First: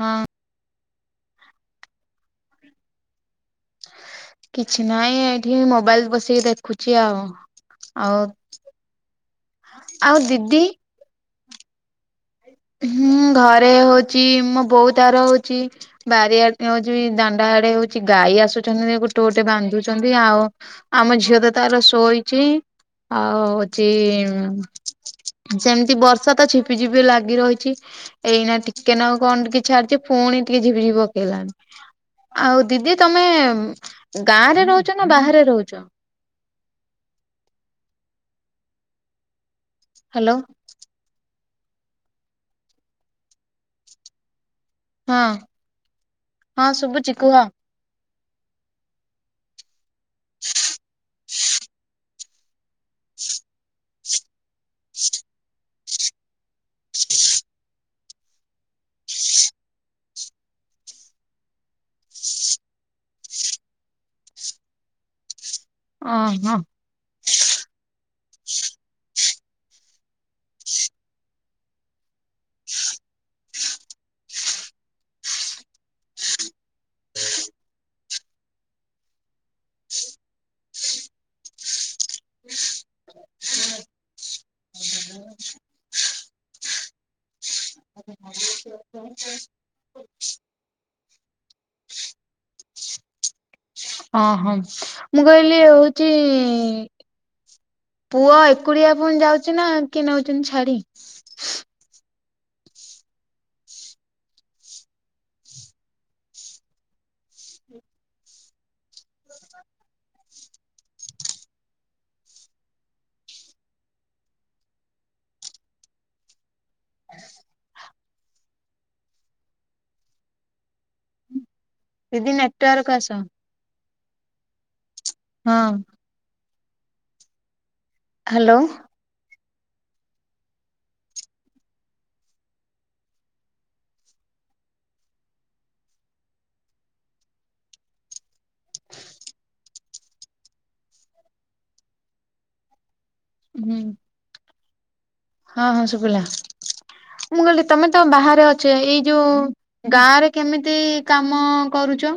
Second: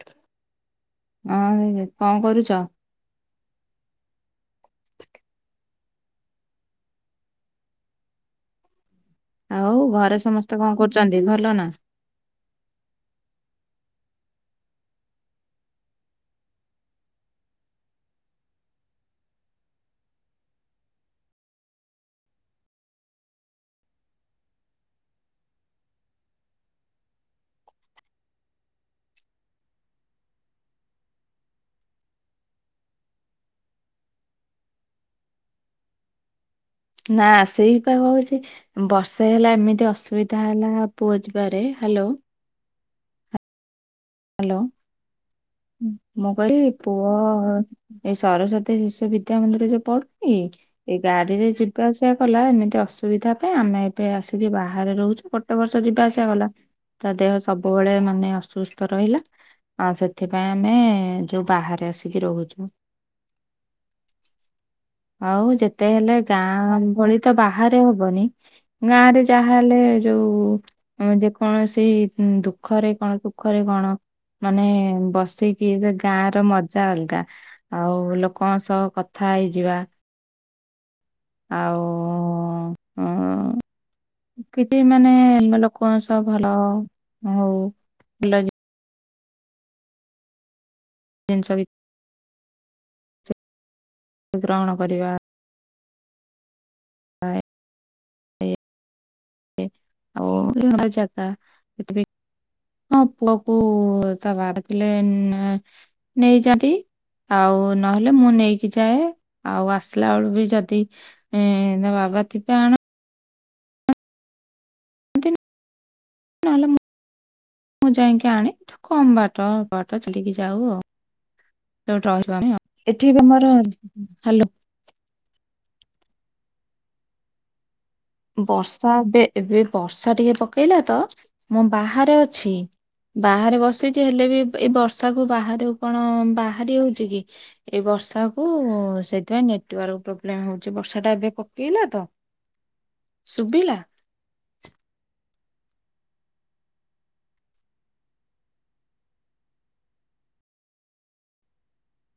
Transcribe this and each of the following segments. ହଁ ମାମୁନି କଣ କରୁଛ? କିଛି ନାହିଁ ଏଇଠି ମୋବାଇଲ ବସିକି ଦେଖୁଛି ଆଉ। ଆଉ ଆଉ ଘରେ ସମସ୍ତେ କଣ କରୁଚନ୍ତି ଭଲ ନା? ହୁଁ ଘରେ ହଉଛି ମୋ ବୋଉ ତାର ହଉଛି। ବାରିଆଡେ ହଉଛି ଦାଣ୍ଡା ଆଡେ ହଉଛି ଗାଈ ଆସୁଛନ୍ତି ଗୋଟେ ଗୋଟେ ବାନ୍ଧୁଛନ୍ତି ଆଉ ଆମ ଝିଅ ତ ତାର ଶୋଇଚି। ଆଉ ହଉଛି ସେମିତି ବର୍ଷା ତ ଝିପିଝପି ଲାଗ ଗି ରହିଛି ଏଇନା ଟିକେ ନାଉ କଣ ଟିକେ ଛାଡିଛି ପୁଣି ଟିକେ ଝିପଝିପ ପକେଇଲାଣି। ଆଉ ଦିଦି ତମେ ଗାଁରେ ରହୁଛ ନା ବାହାରେ ରହୁଛ? ନା ସେଇପା କହୁଛି ବର୍ଷେ ହେଲା ଏମିତି ହ୍ୟାଲୋ ଅସୁବିଧା ହେଲା। ପୁଅ ଯିବାରେ ହ୍ୟାଲୋ। ହ୍ୟାଲୋ ହଁ ହୁଁ ମୁଁ କହିଲି ହଁ ପୁଅ ଶୁଭୁଛି କୁହ ଏଇ ସରସ୍ଵତୀ ଶିଶୁ ବିଦ୍ୟା ମନ୍ଦିର ଯୋଉ ପଢୁନି ଏଇ ଗାଡିରେ ଯିବା ଆସିବା କଲା ଏମିତି ଅସୁବିଧା ପାଇଁ ଆମେ ଏବେ ଆସିକି ବାହାରେ ରହୁଛୁ। କ ଗୋଟେ ବର୍ଷ ଯିବା ଆସିବା ଗଲା ତା ଦେହ ସବୁବେଳେ ମାନେ ଅସୁ ରହିଲା ଆଉ ସେଥିପାଇଁ ଆମେ ଯୋଉ ବାହାରେ ଆସିକି ରହୁଚୁ। ଆଉ ଯେତେ ହେଲେ ଓହୋ ଗାଁ ଭଳି ତ ବାହାରେ ହବନି। ଗାଁ ରେ ଯାହା ହେଲେ ଯୋଉ ଯେ କୌଣସି ଦୁଃଖରେ କଣ ସୁଖରେ କଣ? ମାନେ ବସିକିରେ ଗାଁ ର ମଜା ଅଲଗା। ଆଉ ଲୋକଙ୍କ ସହ କଥା ହେଇଯିବା। ଆଉ ଉଁ କିଛି ମାନେ ଲୋକ ସ ତ ଭଲ ହଉ ଲା କହୁ ଛା ନ୍ତିନ ସବୁ ହଁ ହଁ ଗ୍ରହଣ କରିବା ମୁଁ କହିଲି ହଉଛି। ପୁଅ ଏକୁଡିଆ ପୁଣି ଯାଉଛି ନା କିଏ ନେଉଛନ୍ତି ଛାଡି ଛା କା ଥିବି ହଁ ପୁଅ କୁ ତା ବା ଡାକିଲେ ଉଁ ଏଁ ନେଇଛନ୍ତି। ଆଉ ନହେଲେ ମୁଁ ନେଇକି ଯାଏ ଆଉ ଆସିଲା ବେଳ କୁ ଯଦି ହଁ ବାବା ଥିବେ ଆଣ ଆଣନ୍ତି [unintelligible] [inaudible] ମୁଁ ଯାଇଁକି ଆଣେ ଏଠୁ କମ୍ ବାଟ ବାଟ ଚାଲିକି ଯାଉ ଆଉ। ଯୋଉଟୁ ଦିଦି ରହିଚୁ ଆମେ ନେଟୱାର୍କ ଆସ ଏଠି ବି ମୋର ହାଲୋ ହଁ। ହ୍ୟାଲୋ ବର୍ଷା ଏବେ ଏବେ ବର୍ଷା ଟିକେ ପକେଇଲା ତ ମୁଁ ବାହାରେ ଅଛି। ବାହାରେ ବସିଛି ହେଲେ ବି ଏଇ ବର୍ଷା କୁ ବାହାରକୁ କଣ ବାହାରି ହଉଛି କି? ଏଇ ବର୍ଷା କୁ ସେଇଥିପାଇଁ ନେଟୱାର୍କ ପ୍ରୋବ୍ଲେମ ହଉଛି ବର୍ଷା ଟା ଏବେ ପକେଇଲା ତ। ସୁବିଲା। ହୁଁ ହଁ ହଁ ସୁବିଲା ମୁଁ କହିଲି ତମେ ତ ବାହାରେ ଅଛ ଏଇ ଯୋଉ ଗାଁ ରେ କେମିତି କାମ କରୁଚ?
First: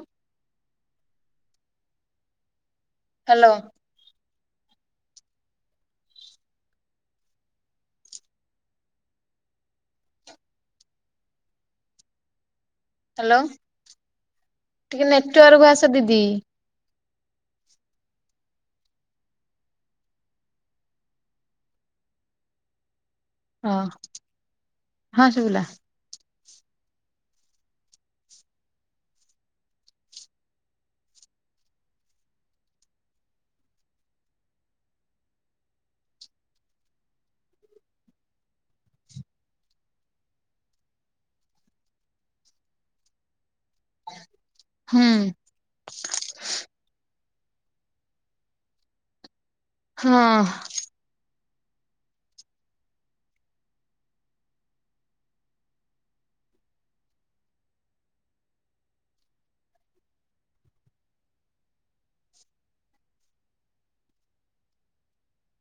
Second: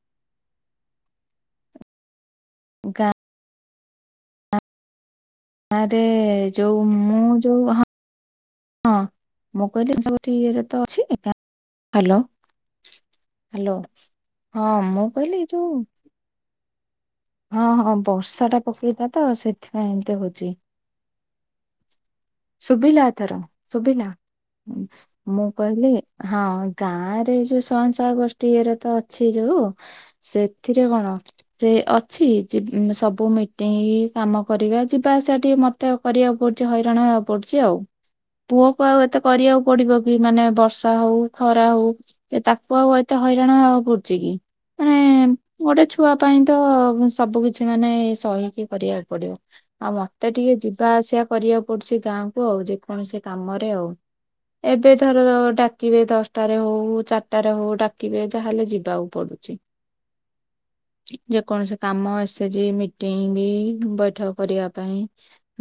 ଗାଁ। ହାଲୋ। ଆ ଆରେ ଯୋଉ ମୁଁ ଯୋଉ ହଁ ହଁ ମୁଁ କହିଲି ଆଉ ସବୁ ଏଠି ଇଏରେ ତ ଅଛି ଗାଁ ହାଲୋ ହ୍ୟାଲୋ ହାଲୋ ହଁ ମୁଁ କହିଲି ଏ ଯୋଉ ଦେଇ ହଁ ହଁ ବର୍ଷାଟା ପକେଇଲା ତ ସେଥିପାଇଁ ଏମତି ହୋଉଚି। ଶୁଭିଲା ଏଥର ହଁ ଶୁଭିଲା ହଁ ମୁଁ ଶୁଭିଲା କହିଲି ହଁ ଗାଁରେ ଏଇ ଯୋଉ ସ୍ୱୟଂସହାୟ ଗୋଷ୍ଠୀ ଇଏରେ ତ ଅଛି ଯୋଉ ସେଥିରେ କଣ? ସେ ଅଛି ଯିବ୍ ଉମ୍ ସବୁ ମିଟିଂ କାମ କରିବା ଯିବା ଆସିବା ଟିକେ ମ ତ ଆଉ କରିବାକୁ ପଡୁଚି ହଇରାଣ ହବାକୁ ପଡୁଚି ଆଉ। ପୁଅକୁ ଆଉ ଏତେ କରିବାକୁ ପଡିବ କି ମାନେ ବର୍ଷା ହୋଉ ଖରା ହୋଉ। ସେ ତାକୁ ଆଉ ଏତେ ହଇରାଣ ହବାକୁ ପଡଚି କି? ମାନେ ହୁଁ। ଗୋଟେ ଛୁଆ ପାଇଁ ତ ସବୁ କିଛି ମାନେ ସହିକି କରିବାକୁ ପଡିବ। ଆଉ ମତେ ହଁ। ଟିକେ ଯିବା ଆସିବା କରିବାକୁ ପଡୁଛି ଗାଁକୁ ଆଉ ଯେକୌଣସି କାମରେ ଆଉ। ଏବେ ଧର ଡାକିବେ ଦଶଟାରେ ହୋଉ ଚାରଟାରେ ହୋଉ ଡାକିବେ ଯାହାହେଲେ ଯିବାକୁ ପଡୁଚି। [unintelligible] ଯେକୌଣସି କାମ ଏ ଏସ୍ ଜି ମିଟିଂ ବି ବୈଠକ କରିବା ପାଇଁ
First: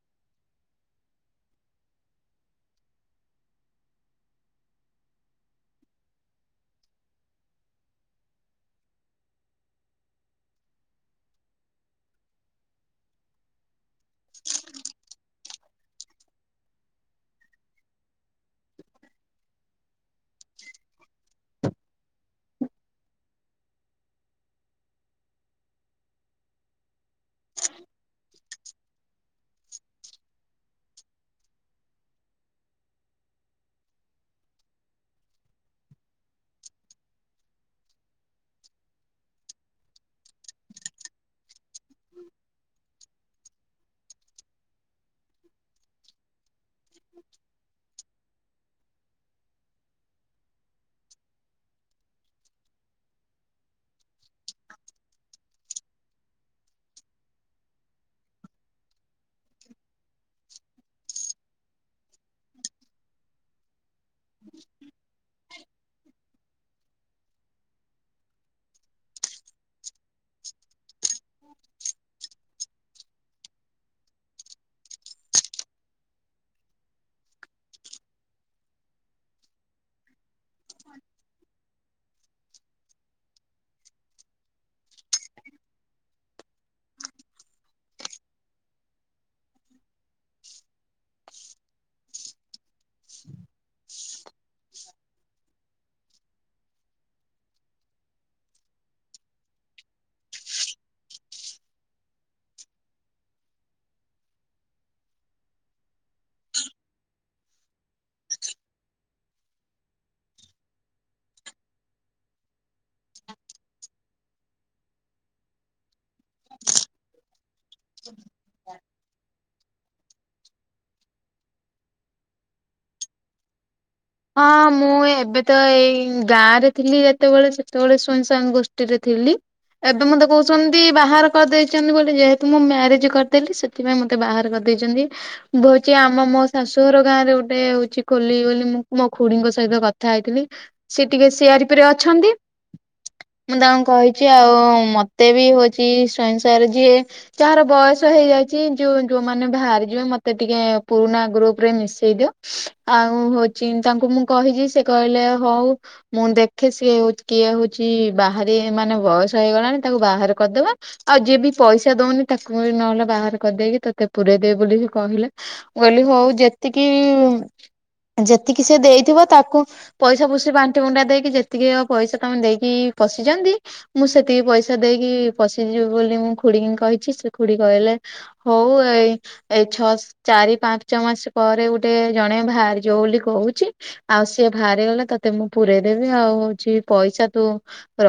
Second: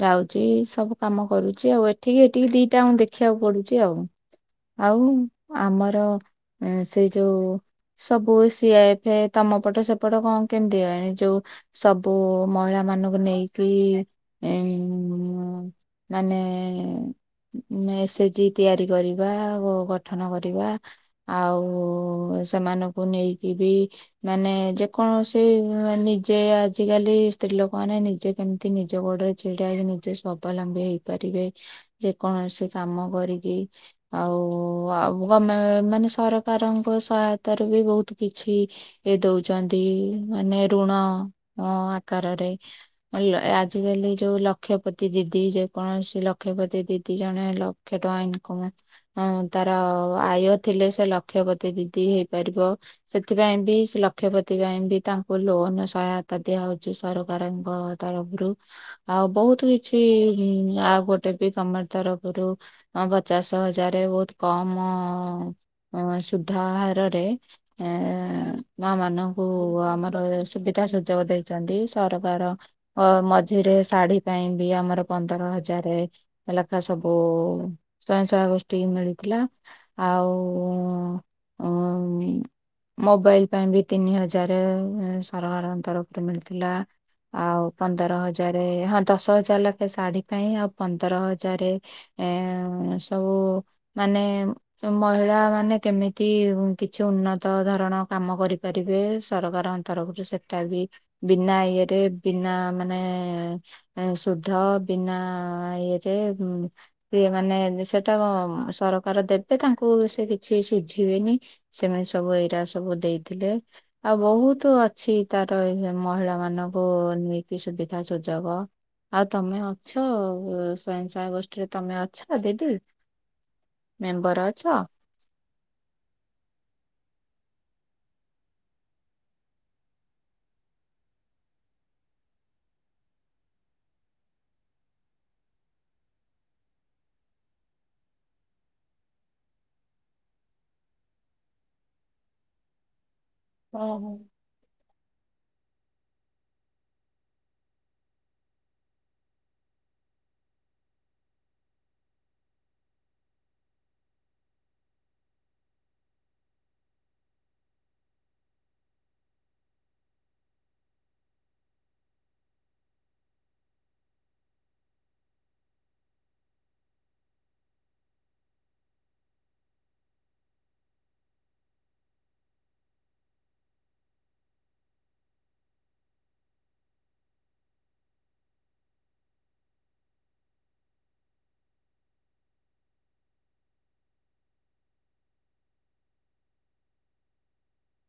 ଯାଉଚି ଏଇ ସବୁ କାମ କରୁଚି ଆଉ ଏଠିକି ହେଠିକି ଦିଇଟା ଆଙ୍କୁ ଦେଖିବାକୁ ପଡୁଚି ଆଉ। ଆଉ ଆମର ଏଁ ସେଇ ଯୋଉ ସବୁ ଏଇ ସି ଆଇ ଏଫେ ତମ ପଟେ ସେପଟ କଣ କେମତି ଆଣି ଯୋଉ ସବୁ ମହିଳା ମାନଙ୍କୁ ନେଇକି ଏଁମ୍ ମାନେ ଏ ଏସ୍ ଜି ତିଆରି କରିବା ଗୋ ବ ଗଠନ କରିବା ଆଉ ସେମାନଙ୍କୁ ନେଇକି ବି ମାନେ ଯେ କୌଣସି ବା ନିଜେ ଆ ଆଜିକାଲି ସ୍ତ୍ରୀ ଲୋକମାନେ ନିଜେ କେମତି ନିଜ ଗୋଡରେ ଛିଡା ହେଇ ନିଜେ ସ୍ବାବଲମ୍ ବି ହେଇପାରିବେ ଯେ କୌଣସି କାମ କରିକି। ଆଉ ଆଉ ଗମେ ମାନେ ସରକାରଙ୍କ ସହାୟତାରୁ ବି ବୋହୁତ କିଛି ଇଏ ଦୋଉଛନ୍ତି ମାନେ ଋଣ ଅ ଆକାରରେ। ଅ ଲ ଏ ଆଜିକାଲି ଯୋଉ ଲକ୍ଷପତି ଦିଦି ଯେ କୌଣସି ଲକ୍ଷପତି ଦିଦି ଜଣେ ଲକ୍ଷେ ଟଙ୍କା ଇନକମ ହଁ ତାର ଆୟ ଥିଲେ ସେ ଲକ୍ଷପତୀ ଦିଦି ହେଇପାରିବ। ସେଥିପାଇଁ ବି ସେ ଲକ୍ଷପତି ପାଇଁ ବି ତାଙ୍କୁ ଲୋନ୍ ସହାୟତା ଦିଆ ହୋଉଚି ସରକାରଙ୍କ ତରଫରୁ ଆଉ ବୋହୁତ କିଛି ହୁଁ ଆଉ ଗୋଟେ ବି ଗମେଣ୍ଟ ତରଫରୁ ଆଉ ପଚାଶ ହଜାରେ ବୋହୁ କମ ଅଁ ସୁଧହାରରେ ଏଁ ମା ମାନଙ୍କୁ ଆମର ସୁବିଧା ସୁ ଯୋଗ ଦେଇଚନ୍ତି ସରକାର ଓ ମଝିରେ ଶାଢୀ ପାଇଁ ବି ଆମର ପନ୍ଦର ହଜାରେ ଲେଖା ସବୁ ସ୍ୱୟଂସହାୟକ ଗୋଷ୍ଠୀକି ମିଳିଥିଲା। ଆଉ ଅଉମ୍ ମୋବାଇଲ୍ ପାଇଁ ବି ତିନି ହଜାରେ ଏଁ ସରକାରଙ୍କ ତରଫରୁ ମିଳିଥିଲା। ଆଉ ପନ୍ଦର ହଜାରେ ହଁ ଦଶ ହଜାର ଲାଖେ ଶାଢୀ ପାଇଁ ଆଉ ପନ୍ଦର ହଜାରେ ଏଁ ଏସବୁ ମାନେ ତ ମହିଳା ମାନେ କେମିତି ଉଁ କିଛି ଉନ୍ନତ ଧରଣ କାମ କରିପାରିବେ ସରକାର ତରଫରୁ ସେଟା ବି ବିନା ଇଏରେ ବିନା ମାନେ ସୁ ଧ ବିନା ଇଏରେ ପିଏମ୍ ମାନେ ସେଟା କଁ-ଉ-ମ୍ ସରକାର ଦେବେ ତାଙ୍କୁ ସେ କିଛି ସୁଝିବେନି ସୀମିତି ସବୁ ଏଇରା ସବୁ ଦେଇଥିଲେ ଆଉ ବୋହୁତ୍ ଆ ଛି ତାର ଏଇନେ ମହିଳା ମାନଙ୍କୁ ନୀତି ସୁବିଧା ସୁଯୋଗ ଆଉ ତମେ ଅଛ, ସ୍ୱୟଂସହାୟକ ଗୋଷ୍ଠିରେ ତମେ ଅଛ? ଦିଦି। ହଁ ମେମ୍ବର ଅଛ? ମୁଁ ଏବେ ତ ଏଇ ଗାଁ ରେ ଥିଲି ଯେତେବେଳେ ସେତେବେଳେ ସ୍ୱୟଂସାଙ୍ଗ ଗୋଷ୍ଠୀରେ ଥିଲି। ଏବେ ମତେ କୋହୁଛନ୍ତି ବାହାର କରିଦେଇଚନି ବୋଲି, ଯେହେତୁ ମୁଁ ମ୍ୟାରେଜ୍ କରିଦେଲି ସେଥି ସେଥିପାଇଁ ମୋତେ ବାହାର କରିଦେଇଚନ୍ତି। ଭୋଉଚି ଆମ ମୋ-ଓ- ଶାଶୁଘର ଗାଁ ରେ ଗୋଟେ ହୋଉଚି ଖୋଲି ବୋଲି ମୁଁ। ମୋ ଖୁଡିଙ୍କ ସହିତ କଥା ହେଇଥିଲି, ସେ ଟିକେ ସିଆରପି ରେ ଅଛନ୍ତି। ମୁଁ ହଁ ତାଙ୍କୁ ହଁ। କହିଛି ଆଉ ମତେ ବି ହୋଉଚି ସୟଂସାୟକର ଯିଏ ଯାହାର ବୟସ ହେଇଯାଇଛି ଯୋଉ ଯୋଉ ମାନେ ଭାରିଯିବେ ମତେ ଟିକେ ପୁରୁନା ଗ୍ରୁପ୍ ରେ ମିଶେଇ ଦିଅ। ଆଉ ହୋଉଚି ତାଙ୍କୁ ମୁଁ କହିଛି ସେ କହିଲେ ହଉ ମୁଁ ଦେଖେ ସିଏ ଉତ୍ କିଏ ହୋଉଛଚି ବାହାରି ମାନେ ବୟସ ହେଇଗଲାଣି ତାକୁ ବାହାର କରିଦବା। ଆଉ ଯିଏ ବି ପଇସା ଦୋଉନି ତାକୁ ଇ ନହେଲେ ବାହାର କରିଦେଇକି ତତେ ପୁରେଇଦେବେ ବୋଲିବି ସେ କହିଲେ। ମୁଁ କଇଲି ହୋଉ ଯେତିକି ଯେତିକି ସେ ଦେଇଥିବ ତାକୁ ପଇସା ପୋଷି ବାଣ୍ଟି ବୁଣ୍ଟା ଦେଇକି ଯେତିକି ଯେତିକି ଜଅ ପଇସା ତମେ ଦେଇକି ପଶିଚନ୍ତି ମୁଁ ସେତିକି ପଇସା ଦେଇକି ପଶିଯିବି ବୋଲି ମୁଁ ଖୁଡିଙ୍କି କହିଛି ସେ ଖୁଡି କହିଲେ ହୋଉ ଏଇ ଏଇ ଛସ ଚାରି ପାଞ୍ଚ ମାସ ପରେ ଗୋଟେ ଜଣେ ଭାରି ଯୋଉଲି କୋହୁଛି ଆଉ ସିଏ ବାହାରିଗଲା ତତେ ମୁଁ ପୁରେଇ ଦେବି ଆଉ ହୋଉଛି ପଇସା ତୁ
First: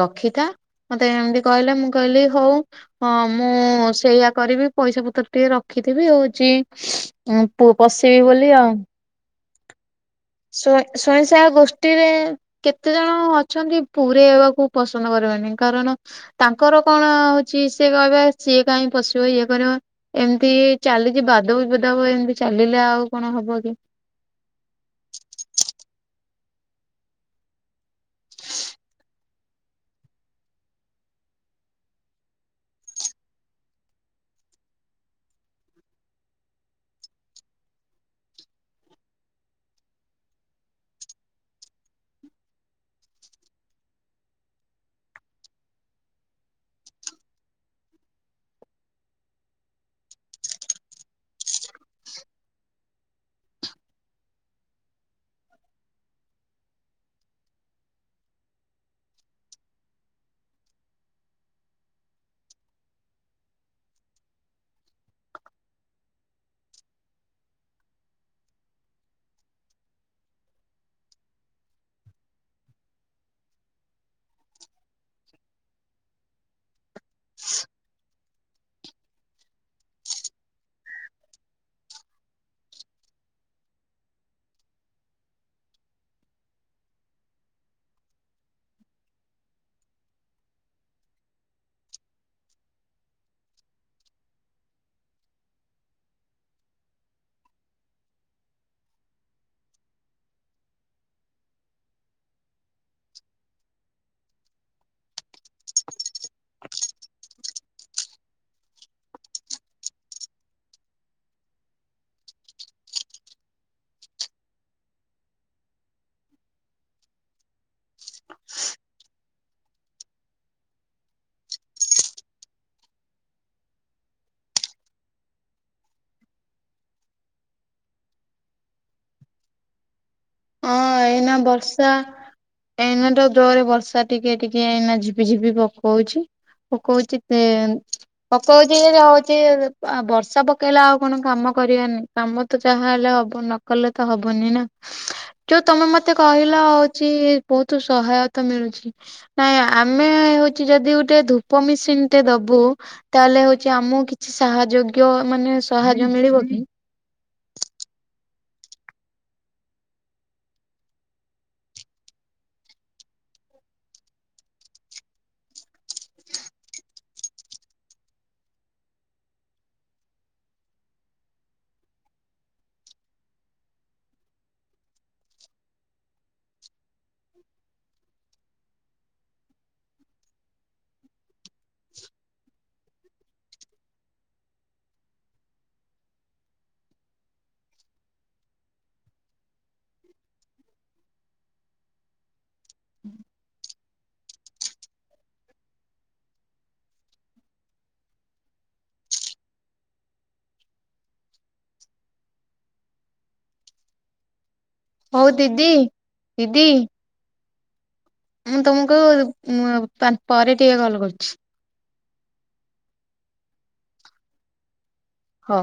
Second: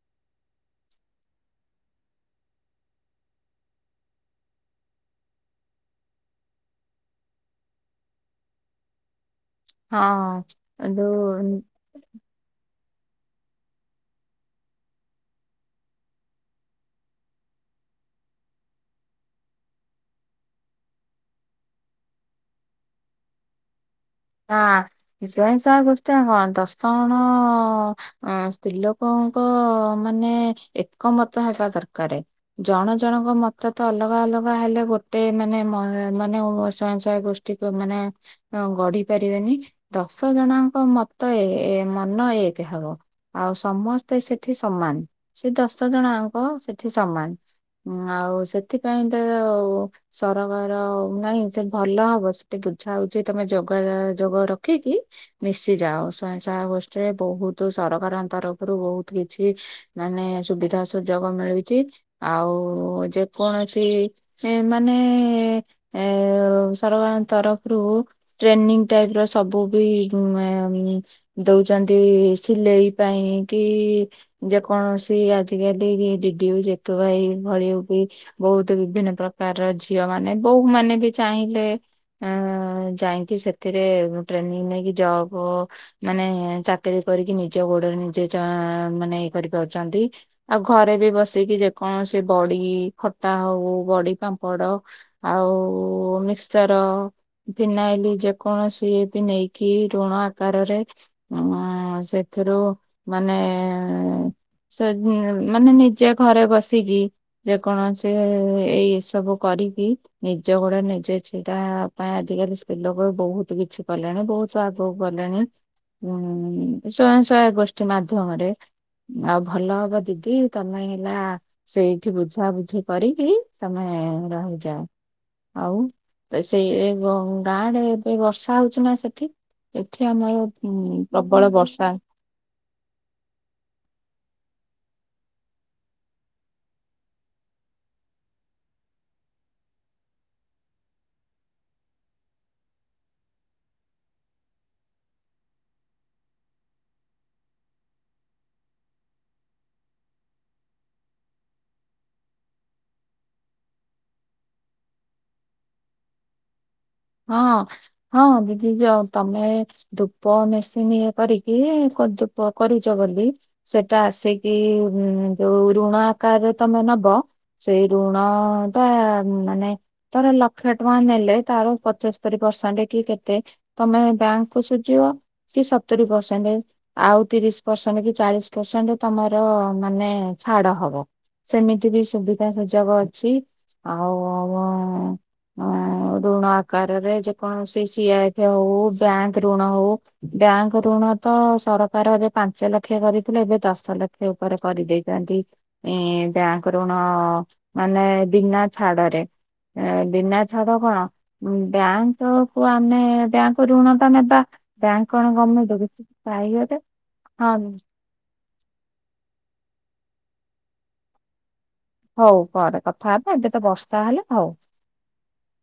ରଖିଥା ମତେ ହେମ୍ତି କଇଲେ, ମୁଁ କଇଲି ହୋଉ ହଁ ମୁଁ -ଉଁ -ଉଁ -ସେଇଆ କରିବି ପଇସା ପତର ଟିକେ ରଖିଥିବି ହୋଉଛି ଉଁ ପୁଅ ପସେଇବି ବୋଲି ଆଉ। ହଁ-ଅଁ ସ୍ୱ- ୟ- ସ୍ଵୟଂସହାୟକ ଗୋସ୍ ଟିରେ କେତେ ଜଣ ଅଛନ୍ତି ପୁରେଇବାକୁ ପସନ୍ଦ କରିବେନି କାରଣ ତାଙ୍କର କଣ ହୋଉଛି ସେ କଇବେ ସିଏ କାଇଁକି ପଶିବ ଇଏ କରିବ ଏମ୍ତି -ଇ -ଚାଲିଛି ବାଦ ବିବାଦ ଆଉ ଏମ୍ତି ଚାଲିଲେ ଆଉ କଣ ହବ କି? ହଁ -ଅଁ-ସ୍ୱୟଂସହାୟକ୍ ଗୋଷ୍ଟୀ ମାନେ କଣ ଦଶ ଜ -ଣ -ଣ-ଅଁ- ସ୍ତ୍ରୀ ଲୋକ ପ-ଅ-ମାନେ ଏକମତ ହେବା ଦର୍କାରେ। ଜଣ ଜଣଙ୍କ ମତ୍ତ ତ ଅଲଗା ଅଲଗା ହେଲେ ଗୋଟେ ମାନେ -ମ-ହି- ମାନେ ସୟଂସହାୟକ ଗୋଷ୍ଠୀ ଟିକ ମାନେ-ଏଁ-ଉଁ-ଗଢି ପାରିବେନି ଦଶ ଜଣଙ୍କ ମତ -ଏ- ଏ-ମନ ଏକ୍ ହବ। ଆଉ ସମସ୍ତେ ସେଠି ସମାନ୍ ସେ ଦଶ ଜଣଆଙ୍କ ସେଠି ସମାନ୍। ହୁଁ ଆଉ ସେଥିପାଇଁ ତରଉ ସରକାର ନାଇଁ ସେ ଭଲ ହବ ସେଠି ବୁଝା ହୋଉଛି ତମେ ଯବ୍ କଇଲାଳେ ଯୋଗ ରଖିକି ମିଶିଯାାଅ ସ୍ୱୟଂସହାୟକ ଗୋଷ୍ଠୀରେ ବହୁତୁ ସରକାରଙ୍କ ତରଫରୁ ବହୁତ୍ କିଛି ମାନେ ସୁବିଧା ସୁଯୋଗ ମିଳିଚି ଆଉ ଯେକୌଣସି ଏମାନେ -ଏ-ଏ -ଏଁ-ଉ -ସରକାରଙ୍କ ତରଫ୍ ରୁ ଟ୍ରେନିଂ ଟାଇପ ର ସବୁ ବି ଦଉଛନ୍ତି ସିଲେଇ ପାଇଁ କି ଯେକୌଣସି ଆଜିକାଲି ଦିଦି ଜେକ ଭାଇ ଭଳି ବି ବହୁତ ବିଭିନ୍ନ ପ୍ରକାରର ଝିଅ ମାନେ ବୋଉ ମାନେ ବି ଚାହିଁଲେ ଆଃ ଯାଇକି ସେଥିରେ ଟ୍ରେନିଂ ନେଇକି ଜବ ମାନେ ଚାକିରି କରିକି ନିଜ ଗୋଡରେ ନିଜେ ମାନେ ଇଏ କରିପାରୁଛନ୍ତି। ଆଉ ଘରେ ବି ବସିକି ଯେକୌଣସି ବଡି ଖଟା ହଉ ବଡି ପାମ୍ପଡ ଆଉ ମିକ୍ସଚର ଫିନାଇଲ ଯେକୌଣସି ବି ନେଇକି ଋଣ ଆକାରରେ ହ ସେଥିରୁ ମାନେ ମାନେ ନିଜେ ଘରେ ବସିକି ଯେକୌଣସି ଏଇ ଏ ସବୁ କରିକି ନିଜ ଗୋଡ ନିଜେ ସେଇଟା ପାଇଁ ଆଜିକାଲି ସ୍ ଲୋକ ବହୁତ କିଛି କଲେଣି ବହୁତ ସ୍ଵଦକୁ କଲେଣି। ହୁଁ ସ୍ୱୟଂ ସହାୟକ ଗୋଷ୍ଠୀ ମାଧ୍ୟମରେ ଆଉ ଭଲ ହବ ଦିଦି ତମେ ହେଲା ସେଇଠି ବୁଝାବୁଝି କରିକି ତମେ ରହିଯାଅ। ଆଉ ସେଇ ଗ ଗାଁ ଗାଁ ରେ ଏବେ ବର୍ଷା ହଉଛି ନା ସେଠି ସେଠି ଆମର ହଁ ଉଁ ଏଇନା ପ୍ରବଳ ବର୍ଷା ଏଇନା ଟା ଦୋରେ ବର୍ଷା ଟିକେ ଟିକେ ଏଇନା ଝିପି ଝିପି ପକଉଛି ପକଉଛି [unintelligible] ପକଉଛି ହଉଛି ବର୍ଷା ପକେଇଲା ଆଉ କଣ କାମ କରିବାରାନି କାମ ତ ଯାହା ହେଲେ ହବ ନକଲେ ତ ହବନି ନା। ଯୋଉ ତମେ ମତେ କହିଲ ହଉଛି ବହୁତ ସହାୟତା ମିଳୁଛି। ନାଇଁ ଆମେ ହଉଛି ଯଦି ଗୋଟେ ଧୂପ ମେସିନ ଟେ ଦବୁ ତାହେଲେ ହଉଛି ଆମକୁ କିଛି ସାହାଯୋଗ୍ୟ ମାନେ ସାହାଯ୍ୟ ମିଳିବ କି? ହଁ ହଁ ଦିଦି ଯ ତମେ ଧୂପ ମେସିନି କରିକି ଧୂପ କରିଛ ବୋଲି ସେଟା ଆସିକି ଯୋଉ ଋଣ ଆକାରରେ ତମେ ନବ ସେଇ ଋଣ ତ ମାନେ ଧର ଲକ୍ଷେ ଟଙ୍କା ନେଲେ ତାର ପଞ୍ଚସ୍ତରୀ ପରସେଣ୍ଟ କି କେତେ ତମେ ବ୍ୟାଙ୍କ କ ସୁଝିବ କି ସତରୀ ପରସେଣ୍ଟ ଆଉ ତିରିଶ ପରସେଣ୍ଟ କି ଚାଳିଶ ପରସେଣ୍ଟ ତମର ମାନେ ଛାଡ ହବ। ସେମିତି ବି ସୁବିଧା ସୁଯୋଗ ଅଛି। ଆଉ ୠଣ ସକାରରେ ଯେକୌଣସି ସିଆଇ ହଉ ବ୍ୟାଙ୍କ ଋଣ ହଉ ବ୍ୟାଙ୍କ ଋଣ ତ ସରକାର ଏବେ ପାଞ୍ଚ ଲକ୍ଷ କରିଥିଲେ ଏବେ ଦଶ ଲକ୍ଷ ସେ ଉପରେ କରିଦେଇଥାନ୍ତି। ଏ ବ୍ୟାଙ୍କରଋଣ ମାନେ ବିନା ଛାଡରେ ଆଃ ବିନା ଛାଡ କଣ? ବ୍ୟାଙ୍କ କୁ ଆମେ ବ୍ୟାଙ୍କ ଋଣ ଟା ନେବା ବ୍ୟାଙ୍କ ହଉ କଣ ଦିଦି ଗମେଟ ଦିଦି କି ହଁ ମୁଁ ତମକୁ ଉଁ ପା ପରେ ଟିକେ କଲ କରୁଛି ହଉ କରେ କଥା ହେବା ଏବେ ତ ବର୍ଷା ହେଲେ ହଉ। ହଁ।